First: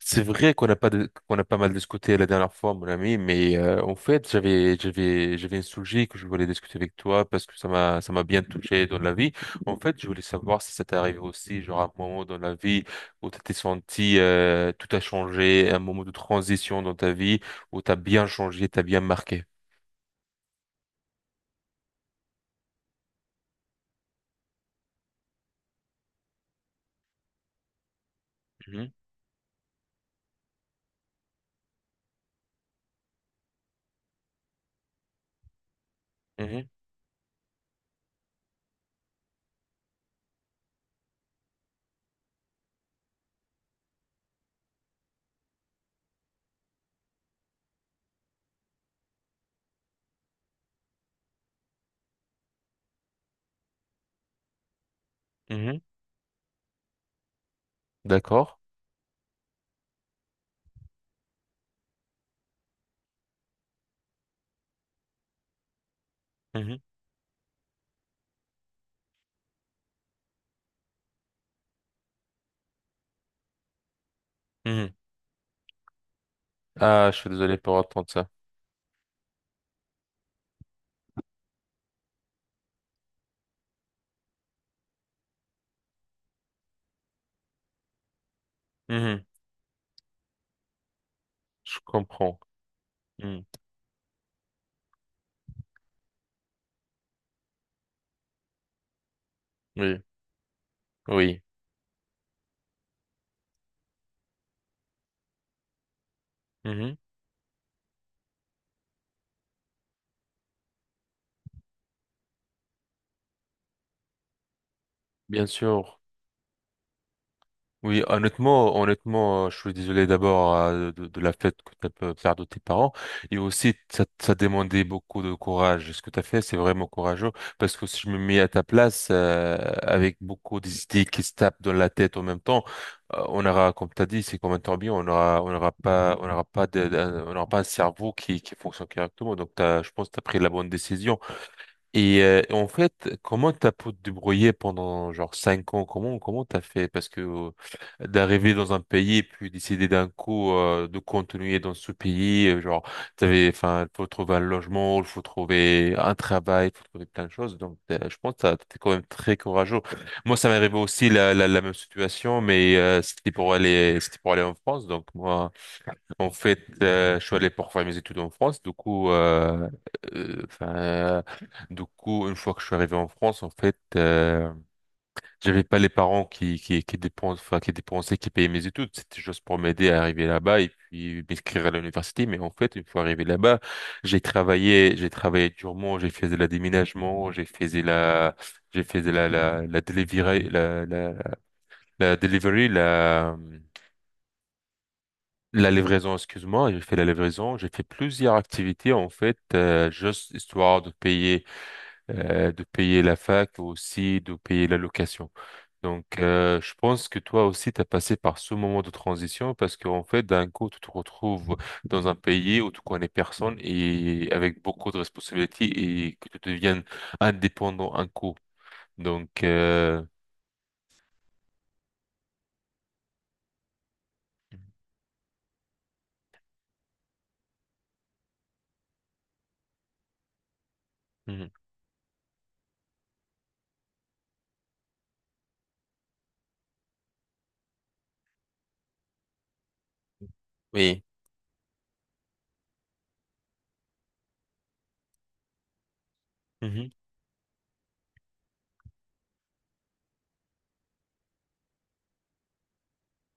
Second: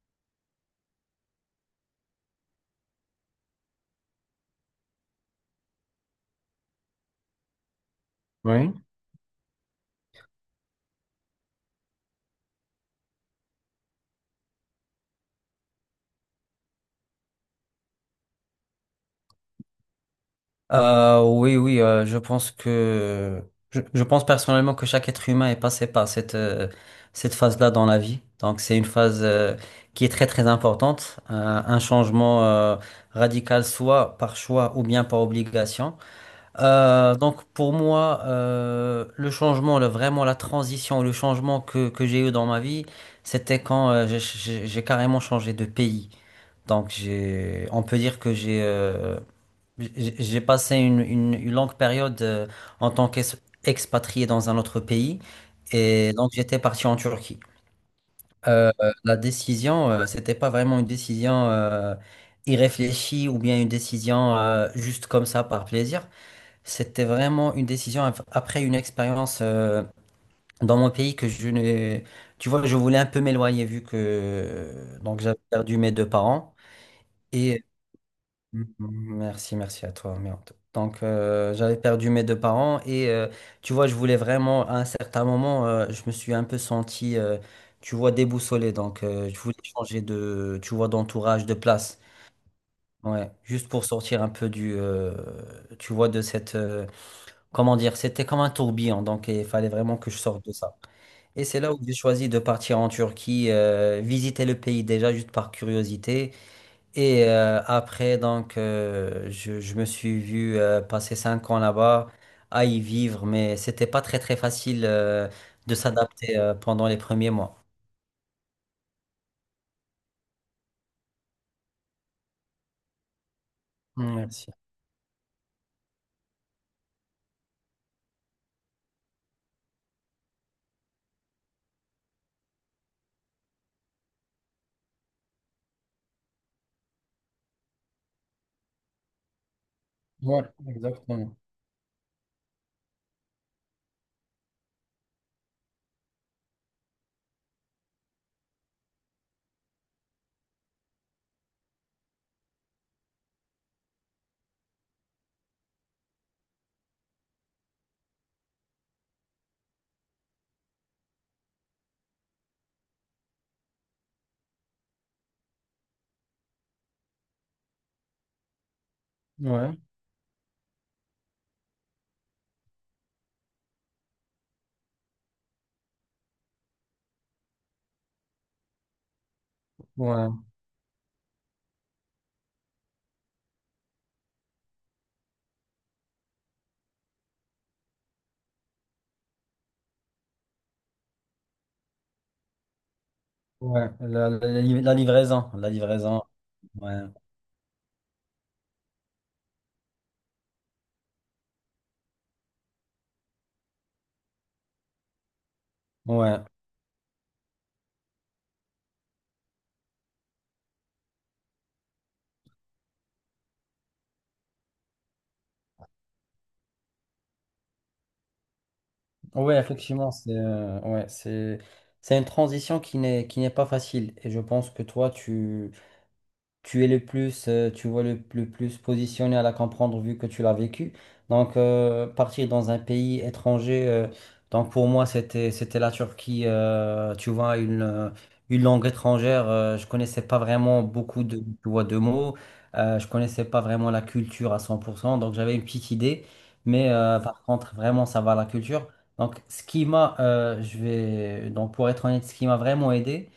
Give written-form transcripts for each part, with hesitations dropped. C'est vrai qu'on a pas de- qu'on a pas mal discuté la dernière fois, mon ami, mais en fait, j'avais un sujet que je voulais discuter avec toi parce que ça m'a bien Oui. touché dans la vie. En fait, je voulais savoir si ça t'est arrivé aussi, genre un moment dans la vie où tu t'es senti tout a changé, un moment de transition dans ta vie où t'as bien changé, t'as bien marqué. Oui, oui, je pense que je pense personnellement que chaque être humain est passé par cette cette phase-là dans la vie. Donc c'est une Mhm, phase qui est très très importante. Un changement radical soit par choix ou bien par obligation. mhm, Donc pour moi, le changement, le, vraiment la transition, le changement que j'ai eu dans ma vie, c'était quand j'ai carrément changé de pays. Donc j'ai, on peut dire que j'ai passé une longue période en tant qu'expatrié dans un autre pays, mhm. et donc j'étais parti en Turquie. D'accord. Euh, la décision, c'était pas vraiment une décision irréfléchie ou bien une décision juste comme ça par plaisir. Mhm, C'était vraiment une décision après une expérience dans mon pays que je ne. Tu vois, je voulais un peu m'éloigner vu mhm. que donc j'avais perdu mes deux parents. Ah, je suis désolé et. pour entendre ça. Mm, Merci, merci à toi. Merde. Donc, j'avais perdu mes deux parents et tu vois, je voulais vraiment, à un certain moment, je me suis un peu senti, tu vois, déboussolé. Donc, Mhm, je voulais changer de, tu vois, d'entourage, de Je place. comprends. Ouais, Mhm, juste pour sortir un peu du, tu vois, de cette, comment dire, c'était comme un tourbillon. Donc, il fallait vraiment Oui, que je sorte de ça. oui. Et c'est là où j'ai choisi de partir en Turquie, visiter le pays déjà juste par curiosité. Mhm, Et après, donc, je me suis vu passer 5 ans là-bas, à y vivre, mais c'était pas très très facile Bien de sûr. s'adapter pendant les premiers mois. Oui, honnêtement, honnêtement, je suis désolé d'abord de la fête que tu as pu faire de tes parents. Et aussi, ça Merci. demandait beaucoup de courage. Ce que tu as fait, c'est vraiment courageux. Parce que si je me mets à ta place, avec beaucoup d'idées qui se tapent dans la tête en même temps, on aura, comme tu as dit, c'est comme un tourbillon, on aura pas de, on aura pas un cerveau qui fonctionne correctement. Donc, t'as, je pense que tu as pris Ouais, la bonne décision. exactement. Et en fait, comment t'as pu te débrouiller pendant genre 5 ans? Comment t'as fait? Parce que d'arriver dans un pays et puis décider d'un coup de continuer dans ce pays, genre t'avais, enfin, faut trouver un logement, il faut trouver un travail, faut trouver plein de choses. Donc, je pense que t'es quand même très courageux. Moi, ça m'est arrivé aussi la, la, la même situation, mais c'était pour aller en France. Donc moi. En fait, je suis allé pour faire mes études en France. Du coup, Ouais, enfin, du coup, une fois que je suis arrivé en France, en fait, j'avais pas les parents qui qui dépensent, enfin, qui dépensaient, qui payaient mes études. C'était juste pour m'aider à arriver ouais, là-bas et puis m'inscrire à l'université. Mais en fait, une fois arrivé là-bas, j'ai travaillé durement. J'ai fait de la déménagement, j'ai fait de la, j'ai fait de la delivery, la la delivery, la ouais. La livraison, la la livraison, livraison. excuse-moi, j'ai Ouais, fait la livraison, j'ai fait plusieurs activités en fait, juste histoire de payer la fac aussi, de payer la location. Donc, ouais, je pense que toi aussi, tu as passé par ce moment de transition parce qu'en fait, d'un coup, tu te retrouves dans un pays où tu connais personne et avec beaucoup de responsabilités et que tu deviennes indépendant un coup. Donc, ouais. Effectivement, c'est, ouais, c'est une transition qui n'est pas facile. Et je pense que tu es le plus, tu vois le plus positionné à la comprendre vu que tu l'as vécu. mhm. Donc, partir dans un pays étranger, donc pour moi, c'était la Turquie, tu vois, une langue étrangère. Euh, je connaissais pas vraiment Oui. beaucoup de, tu vois, de mots. Euh, je connaissais pas vraiment la culture à 100%. Donc, j'avais une petite idée. Mais Mhm. Par contre, vraiment, ça va la culture. Donc, ce qui m'a, donc pour être honnête, ce qui m'a vraiment aidé,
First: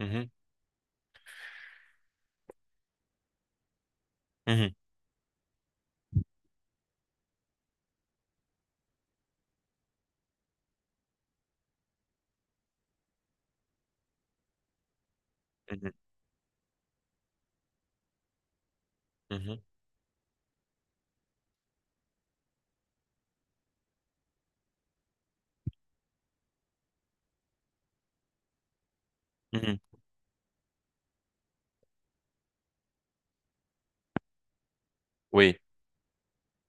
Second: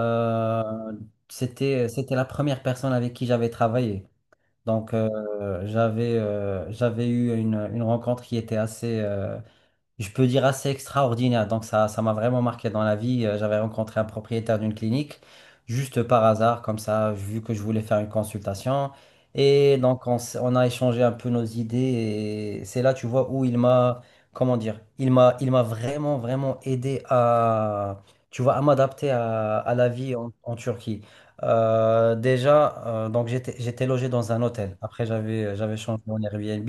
Mhm. c'était, c'était la première personne avec qui j'avais travaillé. Mhm. Donc, j'avais eu une rencontre qui était assez, je peux dire assez extraordinaire. Donc ça m'a vraiment marqué dans la vie. J'avais rencontré un propriétaire d'une clinique, juste par hasard, comme ça, vu que je voulais faire une consultation. Mhm. Et donc on a échangé un peu nos idées. Et c'est là, tu vois, où comment dire, il m'a vraiment, vraiment aidé à, tu vois, à m'adapter Mhm. à Mhm. la vie en, en Turquie. Déjà, donc j'étais logé dans un hôtel. Après, Oui. j'avais changé en Airbnb,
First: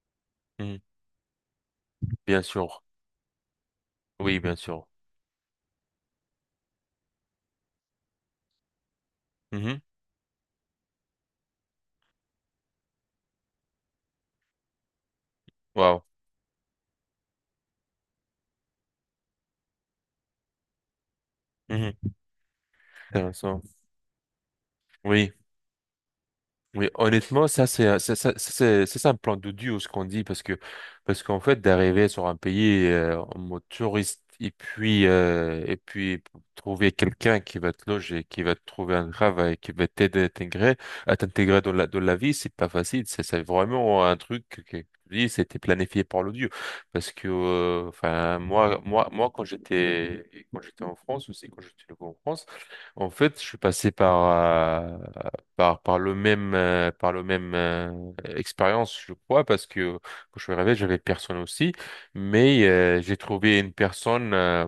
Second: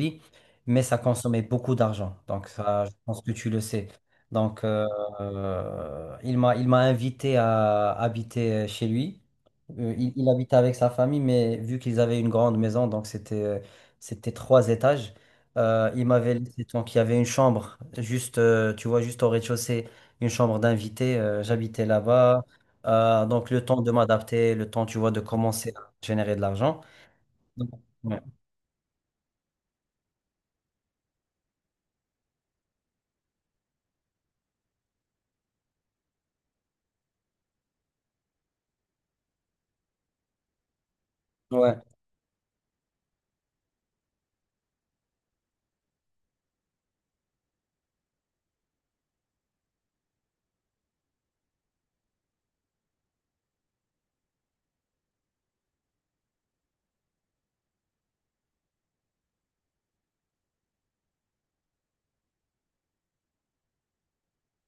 mais ça consommait beaucoup d'argent. Bien Donc sûr. ça, je pense que tu le sais. Oui, bien Donc euh, sûr. Il m'a invité à habiter chez lui. Mhm. Il habitait avec sa famille, mais vu qu'ils avaient une grande maison, donc c'était c'était trois étages. Euh, Wow. il m'avait laissé, donc il y avait une chambre juste tu vois juste au rez-de-chaussée, une chambre d'invité. Euh, j'habitais Mhm. là-bas. Donc Intéressant. le temps de m'adapter, le temps tu vois de Oui. commencer à générer de l'argent. Oui, honnêtement, ça Donc, c'est ça, ça, ouais. Ça, c'est un plan d'odieux ce qu'on dit parce que parce qu'en fait d'arriver sur un pays en mode touriste et puis trouver quelqu'un qui va te loger, qui va te trouver un travail, qui va t'aider à t'intégrer Ouais, dans la vie, c'est pas facile. C'est vraiment un truc que je dis, c'était planifié par l'odieux parce que enfin moi quand j'étais en France aussi quand j'étais en France en fait, je suis passé par, par par le même expérience je crois parce que quand je me réveille j'avais personne aussi mais j'ai trouvé une personne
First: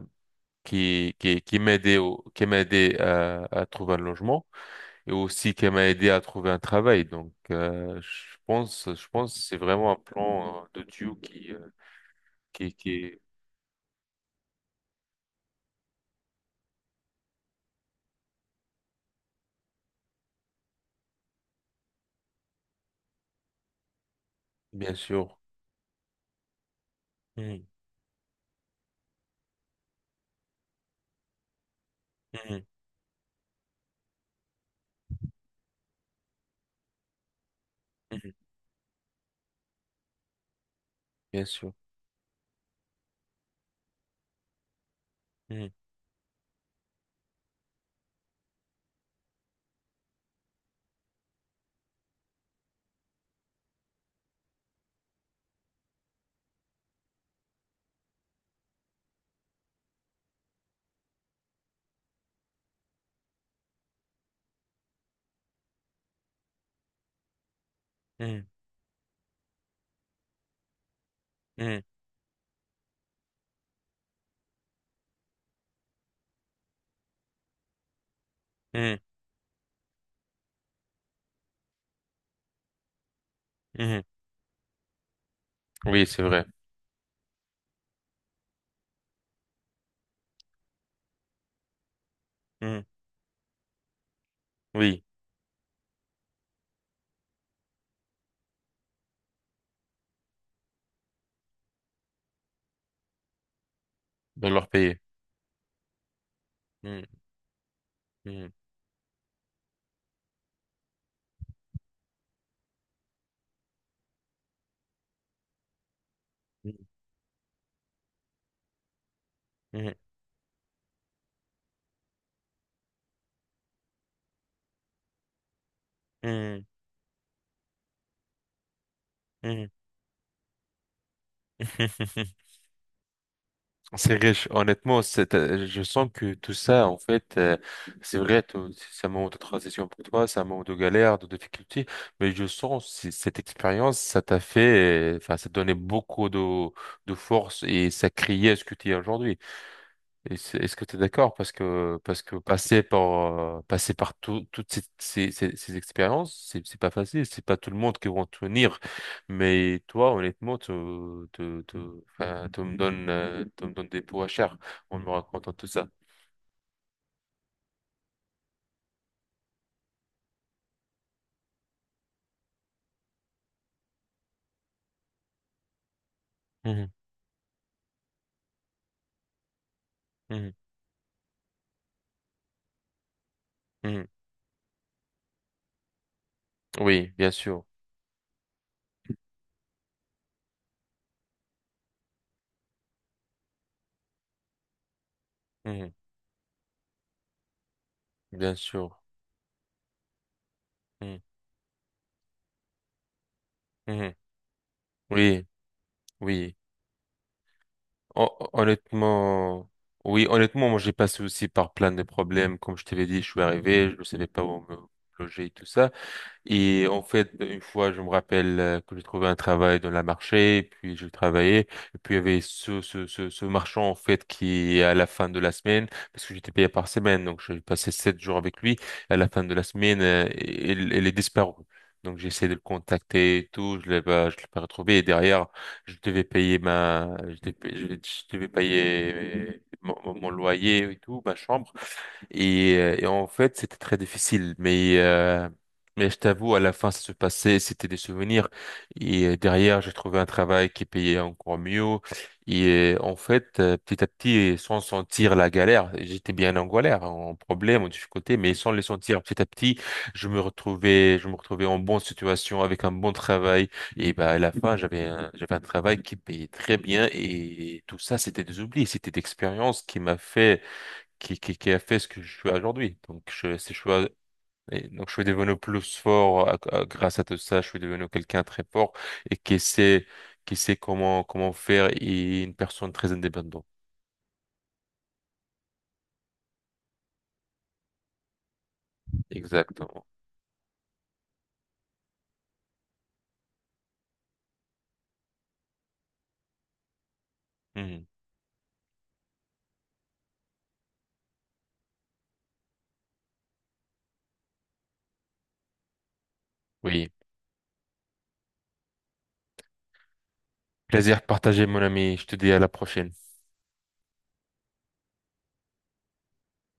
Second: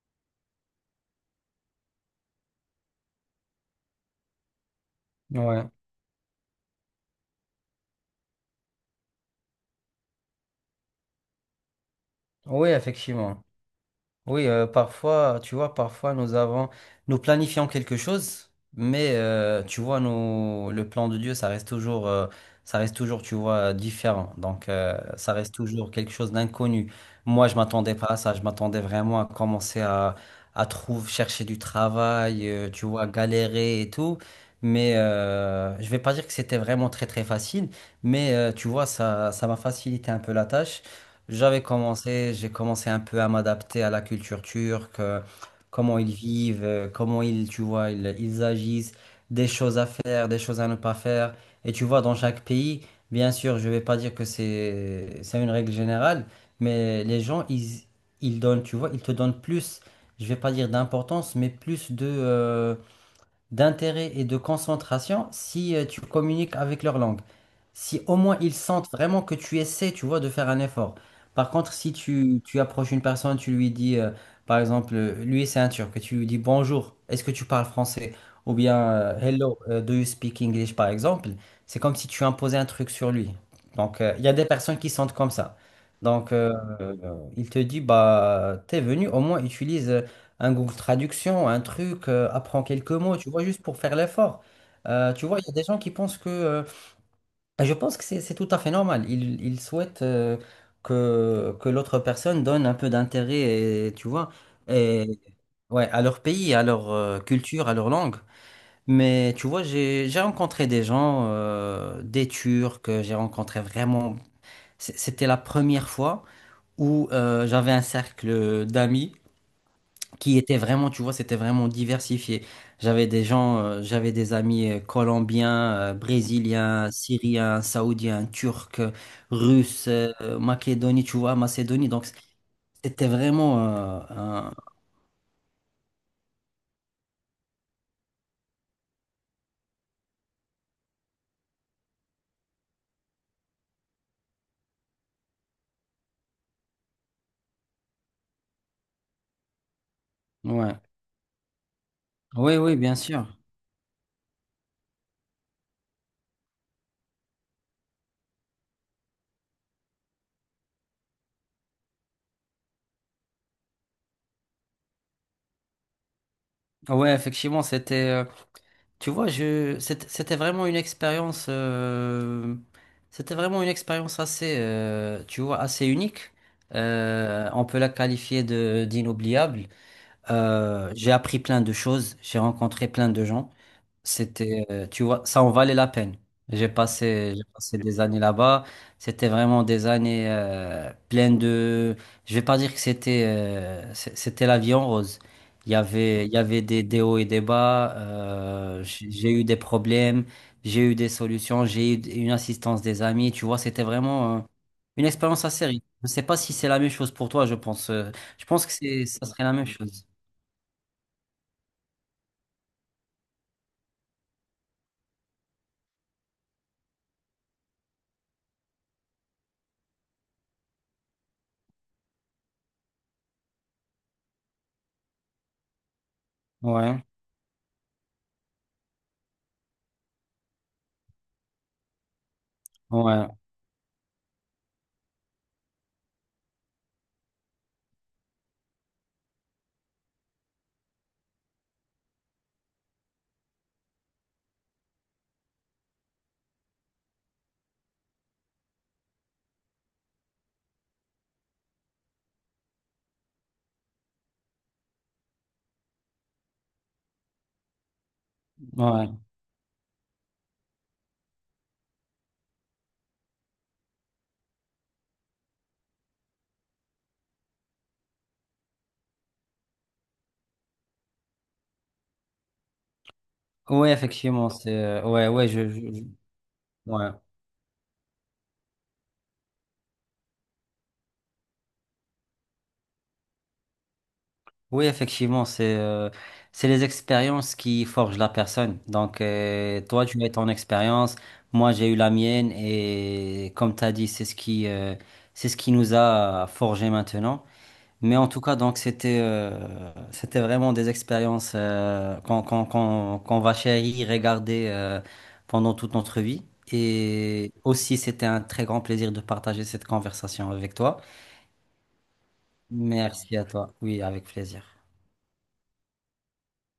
qui qui qui m'a aidé à trouver un logement et aussi qui ouais. m'a aidé à trouver un travail donc je pense que c'est vraiment un plan de Dieu Oui, qui est effectivement. Oui, parfois, tu vois, nous planifions quelque chose, mais tu vois, nous, le plan de Dieu, ça reste toujours, tu vois, différent. Donc, bien ça sûr. reste toujours quelque chose d'inconnu. Moi, je Mhm, m'attendais pas à ça. Je m'attendais vraiment à commencer à trouver, chercher du travail, mhm, tu vois, galérer et tout. Mais je vais pas dire que c'était vraiment très très facile, mhm, mais tu vois, ça m'a facilité un peu la tâche. bien sûr. J'ai commencé un peu à m'adapter à la culture turque, Mhm, comment ils vivent, tu vois, ils agissent, des choses à faire, des choses à ne pas faire. Et tu vois, dans chaque pays, bien sûr, je vais pas dire c'est une règle générale, mais ils donnent, tu vois, ils te donnent plus, je vais pas dire d'importance, mais plus de, d'intérêt et de concentration si tu communiques avec leur langue. Si au moins ils sentent vraiment que tu essaies, tu vois, de faire un effort. Par contre, mhm, si tu, tu approches une personne, tu lui dis, par exemple, lui c'est un Turc, et tu lui dis bonjour, est-ce que tu parles français? Ou bien mhm, hello, do you speak English, par exemple, c'est comme si tu imposais un truc sur lui. mhm, Donc, mhm. Il y a des personnes qui sentent comme ça. Oui c'est Donc, vrai. euh, euh, il te dit, bah, t'es venu, au moins utilise. Un Google Traduction, un truc, apprends Mhm, quelques mots, tu vois, juste pour faire l'effort. oui Tu vois, il y a des gens qui pensent que… et je pense que c'est tout à fait normal. Ils souhaitent que l'autre personne donne un peu d'intérêt, et, tu vois, de leur payer. et, ouais, à leur pays, à leur Mm, culture, à leur langue. mm, Mais tu vois, j'ai rencontré des gens, des Turcs, que j'ai rencontré vraiment… c'était la première fois mm, où j'avais un cercle d'amis qui étaient vraiment, tu vois, c'était vraiment diversifié. J'avais des gens, j'avais des amis colombiens, mm, brésiliens, syriens, saoudiens, turcs, mm, mm. russes, Macédonie, tu vois, Macédonie. Donc, c'était vraiment, C'est riche, honnêtement, c'est, je sens que tout ça, en fait, c'est vrai, c'est un moment de transition pour toi, c'est un moment de galère, de difficulté, mais je sens cette expérience, ça t'a fait, enfin, ça t'a donné beaucoup de force et ça créait ce que tu es aujourd'hui. Et Est-ce ouais. que tu es d'accord? Parce que Oui, oui, bien sûr. Passer par toutes ces, ces, ces, ces expériences, c'est pas facile. C'est pas tout le monde qui va en tenir. Mais toi, honnêtement, tu, enfin, tu me donnes des pots à chair en me racontant tout ça. Ouais, effectivement, c'était, tu vois, c'était c'était vraiment une expérience, c'était vraiment une expérience assez, tu vois, assez unique. Mhm, On peut la qualifier de d'inoubliable. mhm, J'ai appris plein de choses, j'ai rencontré plein de gens. mhm. C'était, tu vois, ça en valait la peine. Oui, bien J'ai sûr. passé des années là-bas. C'était vraiment des années pleines de. Je vais pas dire que c'était, c'était la vie en rose. Mhm, Il y avait des hauts et des bas. bien sûr. J'ai eu des problèmes, j'ai eu des Mhm, solutions, j'ai eu une assistance des amis. Tu vois, c'était mhm. vraiment une expérience Oui, assez riche. Je sais pas si oui. c'est la même chose pour toi. Je pense que ça serait la même Honnêtement, chose. oui, honnêtement, moi j'ai passé aussi par plein de problèmes. Comme je t'avais dit, je suis arrivé, je ne savais pas où me loger et tout ça. Et en fait, une fois, je me rappelle que j'ai trouvé un travail dans la marché, et puis j'ai travaillé, et puis il y avait ce, ce, ce, ce marchand, en fait, qui, à la fin de la semaine, parce que j'étais payé par Ouais, semaine, donc j'ai passé 7 jours avec lui, à la fin de la semaine, il est disparu. Donc j'ai essayé de le ouais, contacter et tout, je l'ai pas retrouvé, et derrière, je devais payer ma, je devais payer mon, mon loyer et tout, ma chambre. Et en fait, c'était très difficile. Mais je t'avoue, à la fin, ça se passait, c'était des souvenirs. Et derrière, j'ai trouvé un travail qui payait encore mieux. Et en fait, petit à petit, sans sentir la galère, j'étais bien en galère, en problème, en difficulté, mais sans les ouais. sentir petit à petit, je me retrouvais en bonne situation, avec un bon travail. Et bah, à la fin, j'avais un travail qui payait très bien. Et tout ça, c'était des oublis, c'était d'expérience qui m'a fait qui a fait ce que je suis aujourd'hui. Donc, je, si je Oui, suis, effectivement, c'est et donc, je suis ouais, ouais, devenu plus je- fort ouais. grâce à tout ça. Je suis devenu quelqu'un très fort et qui sait comment, comment faire et une personne très indépendante. Oui, effectivement, c'est les expériences qui forgent la personne. Donc Exactement. toi tu as ton expérience, moi j'ai eu la mienne et comme tu as dit, c'est ce qui nous a forgé maintenant. Mhm. Mais en tout cas, donc c'était c'était vraiment des expériences qu'on va chérir, regarder pendant toute notre vie. Oui. Et aussi, c'était un très grand plaisir de partager cette conversation avec toi. Plaisir partagé, mon ami. Je te dis à la prochaine. Merci à toi. Oui, avec plaisir.